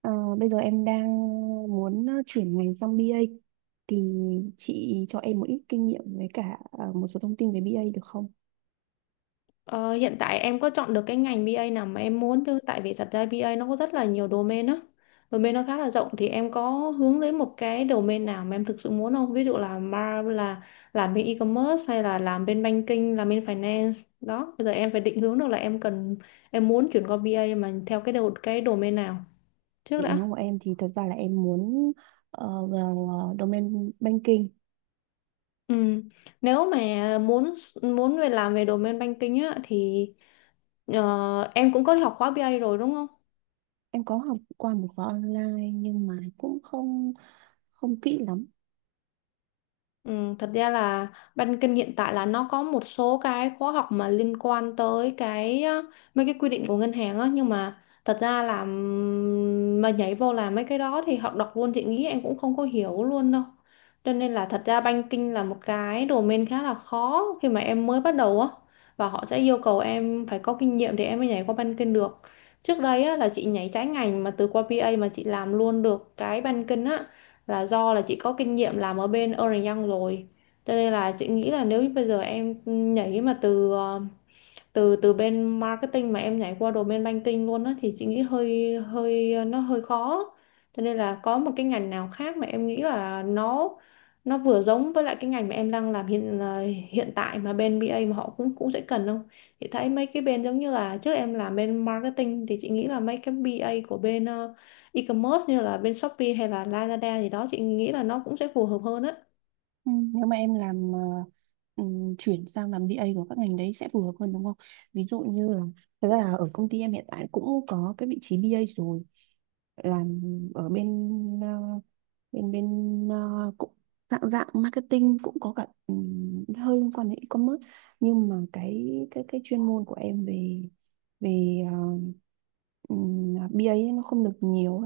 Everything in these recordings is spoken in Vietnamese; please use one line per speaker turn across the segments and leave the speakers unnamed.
Ờ, bây giờ em đang muốn chuyển ngành sang bê A thì chị cho em một ít kinh nghiệm với cả một số thông tin về bê A được không?
Ờ, hiện tại em có chọn được cái ngành bê A nào mà em muốn chứ? Tại vì thật ra bê A nó có rất là nhiều domain á, domain nó khá là rộng. Thì em có hướng đến một cái domain nào mà em thực sự muốn không? Ví dụ là mar là làm bên e-commerce hay là làm bên banking, làm bên finance đó. Bây giờ em phải định hướng được là em cần, em muốn chuyển qua bê A mà theo cái đầu cái domain nào trước
Định
đã.
hướng của em thì thật ra là em muốn vào domain banking.
Ừ. Nếu mà muốn, muốn về làm về domain banking á thì em cũng có học khóa bê A rồi đúng không?
Em có học qua một khóa online nhưng mà cũng không không kỹ lắm.
Ừ, thật ra là ban kinh hiện tại là nó có một số cái khóa học mà liên quan tới cái mấy cái quy định của ngân hàng á, nhưng mà thật ra là mà nhảy vô làm mấy cái đó thì học đọc luôn chị nghĩ em cũng không có hiểu luôn đâu. Cho nên là thật ra banking là một cái domain khá là khó khi mà em mới bắt đầu á, và họ sẽ yêu cầu em phải có kinh nghiệm thì em mới nhảy qua banking được. Trước đây á là chị nhảy trái ngành mà từ qua BA mà chị làm luôn được cái banking á là do là chị có kinh nghiệm làm ở bên Ernst Young rồi. Cho nên là chị nghĩ là nếu như bây giờ em nhảy mà từ từ từ bên marketing mà em nhảy qua đồ bên banking luôn á thì chị nghĩ hơi hơi nó hơi khó. Cho nên là có một cái ngành nào khác mà em nghĩ là nó vừa giống với lại cái ngành mà em đang làm hiện tại mà bên BA mà họ cũng cũng sẽ cần không? Chị thấy mấy cái bên giống như là trước em làm bên marketing thì chị nghĩ là mấy cái BA của bên e-commerce như là bên Shopee hay là Lazada gì đó chị nghĩ là nó cũng sẽ phù hợp hơn á.
Ừ, nếu mà em làm chuyển sang làm bê A của các ngành đấy sẽ phù hợp hơn đúng không? Ví dụ như là thật ra là ở công ty em hiện tại cũng có cái vị trí bê A rồi làm ở bên ờ, bên bên ờ, cũng dạng dạng marketing cũng có cả hơi liên quan đến e-commerce nhưng mà cái chuyên môn của em về về BA ấy nó không được nhiều.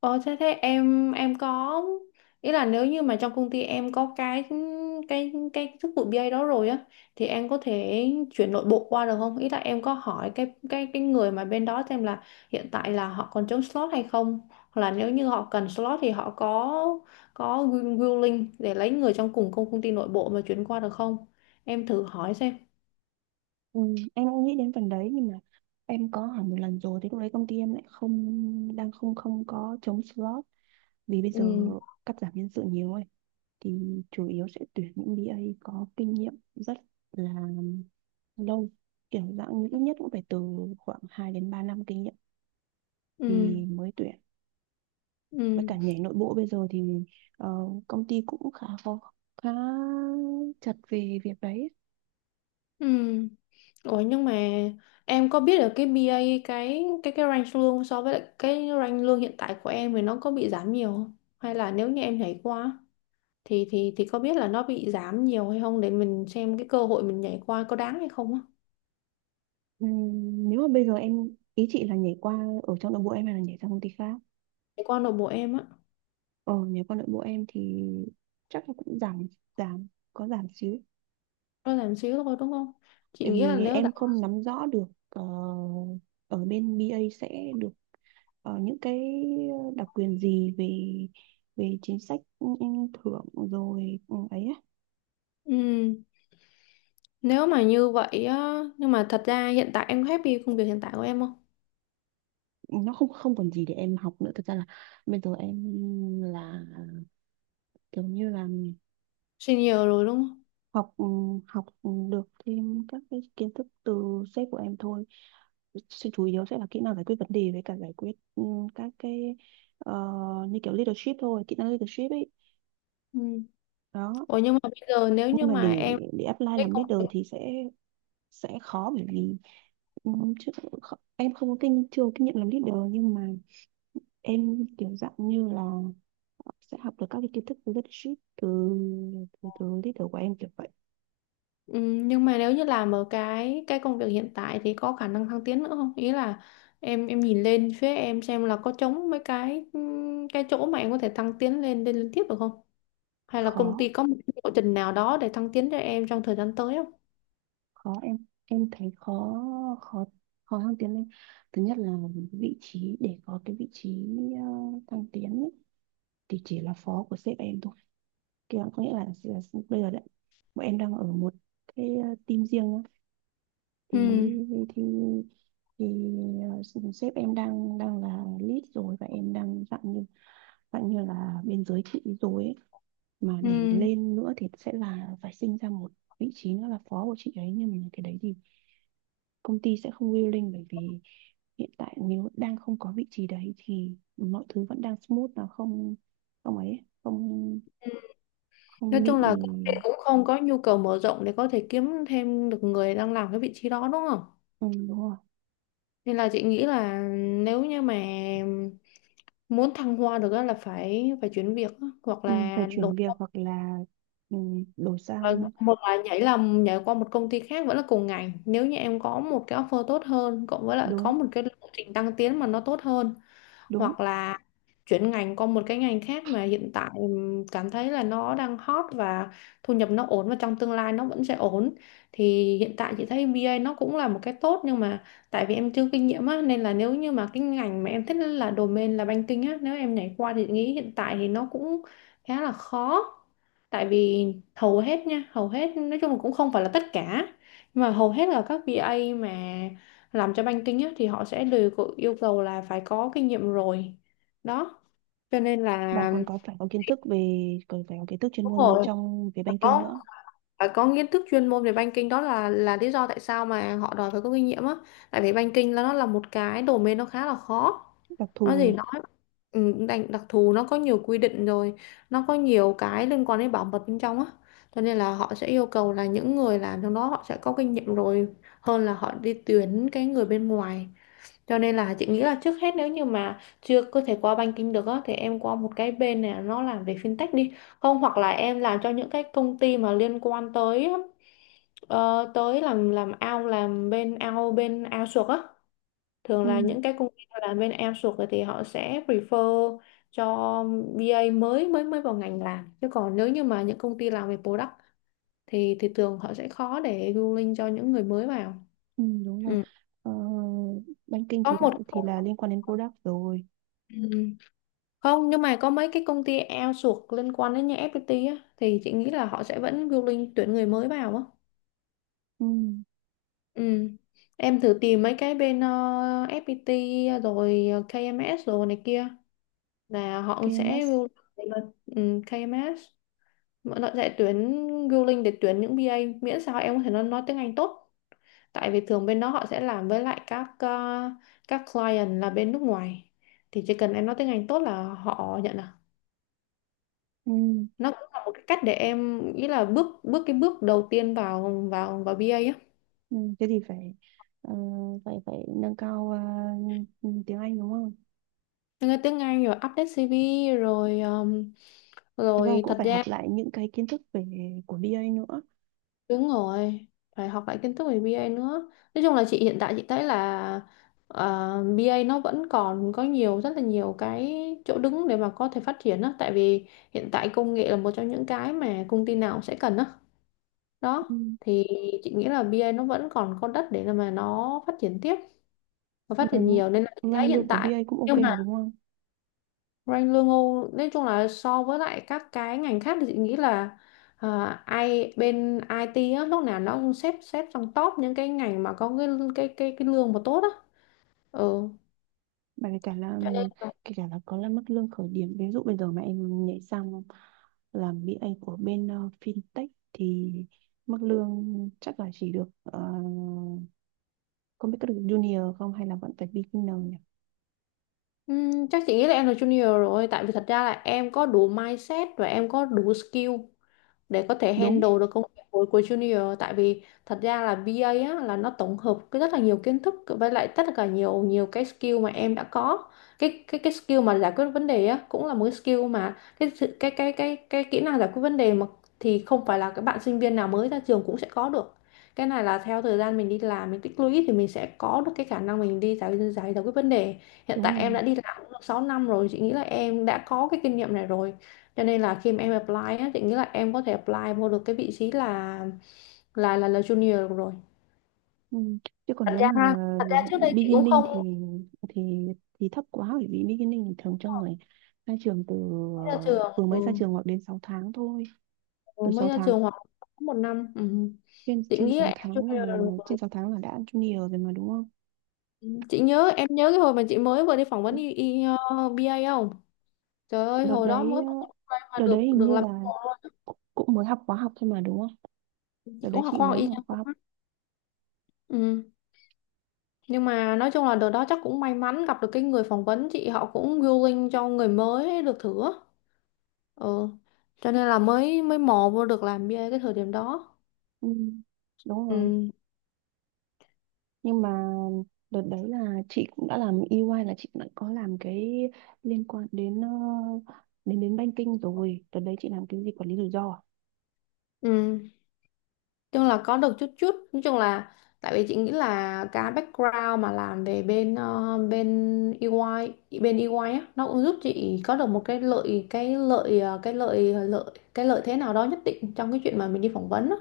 Ờ, thế thế em có ý là nếu như mà trong công ty em có cái cái chức vụ BA đó rồi á thì em có thể chuyển nội bộ qua được không? Ý là em có hỏi cái cái người mà bên đó xem là hiện tại là họ còn trống slot hay không? Hoặc là nếu như họ cần slot thì họ có willing để lấy người trong cùng công công ty nội bộ mà chuyển qua được không? Em thử hỏi xem.
Ừ, em cũng nghĩ đến phần đấy nhưng mà em có hỏi một lần rồi, thì lúc đấy công ty em lại không đang không không có trống slot vì bây giờ
Ừ
cắt giảm nhân sự nhiều ấy, thì chủ yếu sẽ tuyển những BA có kinh nghiệm rất là lâu, kiểu dạng như ít nhất cũng phải từ khoảng 2 đến 3 năm kinh nghiệm
ừ
thì mới tuyển. Với
ừ
cả nhảy nội bộ bây giờ thì ờ, công ty cũng khá khó, khá chặt về việc đấy.
ừ. Ủa nhưng mà em có biết được cái BA, cái cái range lương so với lại cái range lương hiện tại của em thì nó có bị giảm nhiều không? Hay là nếu như em nhảy qua thì thì có biết là nó bị giảm nhiều hay không để mình xem cái cơ hội mình nhảy qua có đáng hay không á.
Nếu mà bây giờ em, ý chị là nhảy qua ở trong nội bộ em hay là nhảy sang công ty khác?
Nhảy qua nội bộ em á,
Ờ nhảy qua nội bộ em thì chắc là cũng giảm giảm có giảm xíu,
nó giảm xíu thôi đúng không? Chị
tại
nghĩ là
vì
nếu
em
giảm,
không nắm rõ được ở bên BA sẽ được những cái đặc quyền gì về về chính sách, ừ, ừ, thưởng rồi ừ, ấy á.
ừ, nếu mà như vậy á, nhưng mà thật ra hiện tại em happy công việc hiện tại của em không?
Nó không không còn gì để em học nữa, thực ra là bây giờ em là kiểu như là
Senior rồi đúng không?
học, ừ, học được thêm các cái kiến thức từ sếp của em thôi. Sự chủ yếu sẽ là kỹ năng giải quyết vấn đề với cả giải quyết, ừ, các cái ờ, như kiểu leadership thôi, kỹ năng leadership ấy
Ừ.
đó.
Ủa nhưng mà bây giờ nếu như
Nhưng mà
mà
để
em
để apply
cái
làm
công
leader thì sẽ khó, bởi vì ừ, em không có kinh chưa có kinh nghiệm làm leader, nhưng mà em kiểu dạng như là sẽ học được các cái kiến thức từ leadership từ từ leader của em, kiểu vậy.
Ừ, nhưng mà nếu như làm ở cái công việc hiện tại thì có khả năng thăng tiến nữa không? Ý là em nhìn lên phía em xem là có trống mấy cái chỗ mà em có thể thăng tiến lên, lên liên tiếp được không? Hay là công
Khó,
ty có một cái lộ trình nào đó để thăng tiến cho em trong thời gian tới không?
khó, em thấy khó khó khó thăng tiến lên. Thứ nhất là vị trí, để có cái vị trí ờ, thăng tiến ấy, thì chỉ là phó của sếp em thôi. Kia có nghĩa là bây giờ đấy bọn em đang ở một cái team riêng á. Thì
Ừ,
thì thì ờ, sếp em đang đang là lead rồi, và em đang dạng như là bên dưới chị rồi ấy. Mà để
ừ.
lên nữa thì sẽ là phải sinh ra một vị trí nữa là phó của chị ấy, nhưng mà cái đấy thì công ty sẽ không willing, bởi vì hiện tại nếu đang không có vị trí đấy thì mọi thứ vẫn đang smooth, nó không không ấy không
Nói
không bị.
chung là công ty cũng không có nhu cầu mở rộng để có thể kiếm thêm được người đang làm cái vị trí đó đúng không?
Ừ, đúng rồi.
Nên là chị nghĩ là nếu như mà muốn thăng hoa được á là phải phải chuyển việc á, hoặc
Ừ, phải
là đổi.
chuyển việc hoặc là, ừ, đổi
Và
sang.
một là nhảy, là nhảy qua một công ty khác vẫn là cùng ngành nếu như em có một cái offer tốt hơn cộng với lại có
Đúng,
một cái lộ trình tăng tiến mà nó tốt hơn,
đúng,
hoặc là chuyển ngành qua một cái ngành khác mà hiện tại cảm thấy là nó đang hot và thu nhập nó ổn và trong tương lai nó vẫn sẽ ổn. Thì hiện tại chị thấy bê a nó cũng là một cái tốt, nhưng mà tại vì em chưa kinh nghiệm á nên là nếu như mà cái ngành mà em thích là domain là banking á, nếu em nhảy qua thì chị nghĩ hiện tại thì nó cũng khá là khó. Tại vì hầu hết nói chung là cũng không phải là tất cả, nhưng mà hầu hết là các bê a mà làm cho banking á, thì họ sẽ đều có yêu cầu là phải có kinh nghiệm rồi đó. Cho nên
và
là
còn có phải có kiến thức về, còn phải có kiến thức chuyên
đúng
môn
rồi,
trong về
phải
banking
có
nữa.
phải có kiến thức chuyên môn về banking đó là lý do tại sao mà họ đòi phải có kinh nghiệm á. Tại vì banking là nó là một cái domain nó khá là khó.
Đặc
Nói
thù
gì
nhỉ.
nói ừ, đặc thù nó có nhiều quy định rồi, nó có nhiều cái liên quan đến bảo mật bên trong á. Cho nên là họ sẽ yêu cầu là những người làm trong đó họ sẽ có kinh nghiệm rồi, hơn là họ đi tuyển cái người bên ngoài. Cho nên là chị nghĩ là trước hết nếu như mà chưa có thể qua banking được á thì em qua một cái bên này nó làm về fintech đi, không hoặc là em làm cho những cái công ty mà liên quan tới tới làm ao, làm bên ao, bên ao suộc á. Thường
Ừ,
là những cái công ty tôi làm bên em sụt rồi thì họ sẽ prefer cho BA mới mới mới vào ngành làm, chứ còn nếu như mà những công ty làm về product thì thường họ sẽ khó để ruling cho những người mới vào.
ừ, đúng rồi.
Ừ.
Ờ, banking
Có
thì
một,
đã thì là liên quan đến product rồi.
ừ. Không, nhưng mà có mấy cái công ty outsource liên quan đến như FPT á, thì chị nghĩ là họ sẽ vẫn ruling tuyển người mới vào á.
Ừ,
Ừ. Em thử tìm mấy cái bên FPT rồi KMS rồi này kia là họ cũng sẽ
KMS.
rule, là KMS mọi loại sẽ tuyển, ruling để tuyển những BA, miễn sao em có thể nói tiếng Anh tốt. Tại vì thường bên đó họ sẽ làm với lại các các client là bên nước ngoài, thì chỉ cần em nói tiếng Anh tốt là họ nhận à.
Ừ.
Nó cũng là một cái cách để em, ý là bước bước cái bước đầu tiên vào vào vào BA á.
Ừ, thế thì phải ờ, phải phải nâng cao ừ, tiếng Anh đúng không?
Em tiếng Anh rồi update CV rồi
Thế và
rồi
cũng
thật
phải học
ra.
lại những cái kiến thức về của bê A nữa.
Đúng rồi, phải học lại kiến thức về bê A nữa. Nói chung là chị hiện tại chị thấy là bê A nó vẫn còn có nhiều, rất là nhiều cái chỗ đứng để mà có thể phát triển á, tại vì hiện tại công nghệ là một trong những cái mà công ty nào cũng sẽ cần á.
Ừ.
Đó, thì chị nghĩ là bê A nó vẫn còn có đất để mà nó phát triển tiếp và phát
Mà
triển nhiều, nên là chị thấy
ranh
hiện
lương của bê
tại,
A cũng ok
nhưng
mà
mà
đúng không?
Rank lương Âu nói chung là so với lại các cái ngành khác thì chị nghĩ là à, ai bên IT á, lúc nào nó cũng xếp xếp trong top những cái ngành mà có cái cái cái lương mà tốt á. Ừ.
Mà kể cả là,
Cho nên là
kể cả là có là mức lương khởi điểm, ví dụ bây giờ mà em nhảy sang làm bê A của bên fintech thì mức lương chắc là chỉ được không biết có được junior không hay là vẫn phải beginner nhỉ?
chắc chị nghĩ là em là junior rồi, tại vì thật ra là em có đủ mindset và em có đủ skill để có thể
Đúng,
handle được công việc của junior. Tại vì thật ra là BA á, là nó tổng hợp cái rất là nhiều kiến thức với lại tất cả nhiều nhiều cái skill mà em đã có. Cái skill mà giải quyết vấn đề á cũng là một cái skill mà cái sự- cái kỹ năng giải quyết vấn đề mà thì không phải là các bạn sinh viên nào mới ra trường cũng sẽ có được. Cái này là theo thời gian mình đi làm mình tích lũy thì mình sẽ có được cái khả năng mình đi giải giải giải quyết vấn đề. Hiện
đúng
tại em
rồi.
đã đi làm cũng được 6 năm rồi, chị nghĩ là em đã có cái kinh nghiệm này rồi. Cho nên là khi mà em apply á, chị nghĩ là em có thể apply vô được cái vị trí là junior được rồi.
Ừ. Chứ còn
thật
nếu mà
ra thật ra trước đây chị cũng
beginning
không,
thì thì thì thấp quá, bởi vì beginning thì thường cho người ra trường từ
mới ra
ờ,
trường
vừa mới ra
ừ.
trường, hoặc đến 6 tháng thôi.
Ừ,
Từ
mới
sáu
ra
tháng
trường hoặc có một năm, ừ.
trên
Chị
trên
nghĩ là
6
em
tháng là,
junior được rồi.
trên 6 tháng là đã junior rồi mà đúng không?
Ừ, chị nhớ em nhớ cái hồi mà chị mới vừa đi phỏng vấn y, y, ờ, BA không, trời ơi
Đợt
hồi đó
đấy,
mới phỏng vấn BA mà
đợt đấy
được,
hình
được
như
làm
là
mentor luôn.
cũng cũng mới học khóa học thôi mà đúng không?
Chị
Đợt đấy
cũng học
chị
khoa học y
mới học khóa học.
nha. Ừ. Nhưng mà nói chung là đợt đó chắc cũng may mắn gặp được cái người phỏng vấn chị, họ cũng willing cho người mới được thử á. Ừ, cho nên là mới mới mò vô được làm bia cái thời điểm đó.
Ừ. Đúng rồi.
Ừ.
Nhưng mà đợt đấy là chị cũng đã làm EY, là chị đã có làm cái liên quan đến đến đến banking rồi. Đợt đấy chị làm cái gì, quản lý rủi ro à?
Ừ, chung là có được chút chút nói chung là tại vì chị nghĩ là cái background mà làm về bên EY, bên EY á, nó cũng giúp chị có được một cái lợi, cái lợi thế nào đó nhất định trong cái chuyện mà mình đi phỏng vấn á.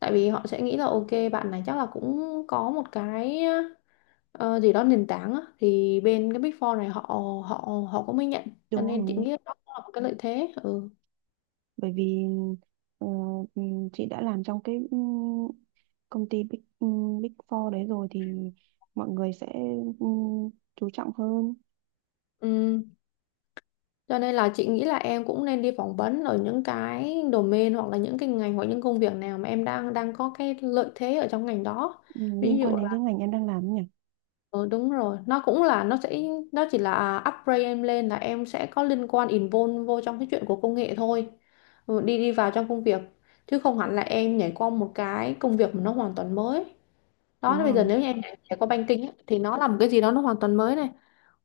Tại vì họ sẽ nghĩ là ok, bạn này chắc là cũng có một cái gì đó nền tảng á, thì bên cái Big Four này họ họ, họ cũng mới nhận. Cho
Đúng
nên chị
không?
nghĩ đó cũng là một cái lợi thế. Ừ.
Bởi vì ờ, chị đã làm trong cái công ty big, Big Four đấy rồi, thì mọi người sẽ, ừm, chú trọng hơn.
Ừm, cho nên là chị nghĩ là em cũng nên đi phỏng vấn ở những cái domain hoặc là những cái ngành hoặc những công việc nào mà em đang đang có cái lợi thế ở trong ngành đó.
Ừm,
Ví
liên
dụ
quan đến cái
là
ngành em đang làm ấy nhỉ.
ừ, đúng rồi, nó cũng là nó sẽ, nó chỉ là upgrade em lên là em sẽ có liên quan, involve vô trong cái chuyện của công nghệ thôi. Ừ, đi đi vào trong công việc, chứ không hẳn là em nhảy qua một cái công việc mà nó hoàn toàn mới. Đó,
Đúng
bây giờ
không?
nếu như em đã có banking á, thì nó là một cái gì đó nó hoàn toàn mới này.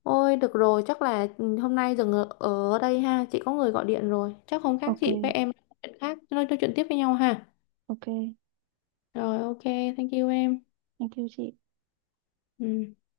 Ôi được rồi, chắc là ừ, hôm nay dừng ở, ở đây ha, chị có người gọi điện rồi, chắc không khác
Ok.
chị với em nói chuyện khác, nói chuyện tiếp với nhau ha.
Ok.
Rồi ok, thank you em.
Thank you chị.
Ừ.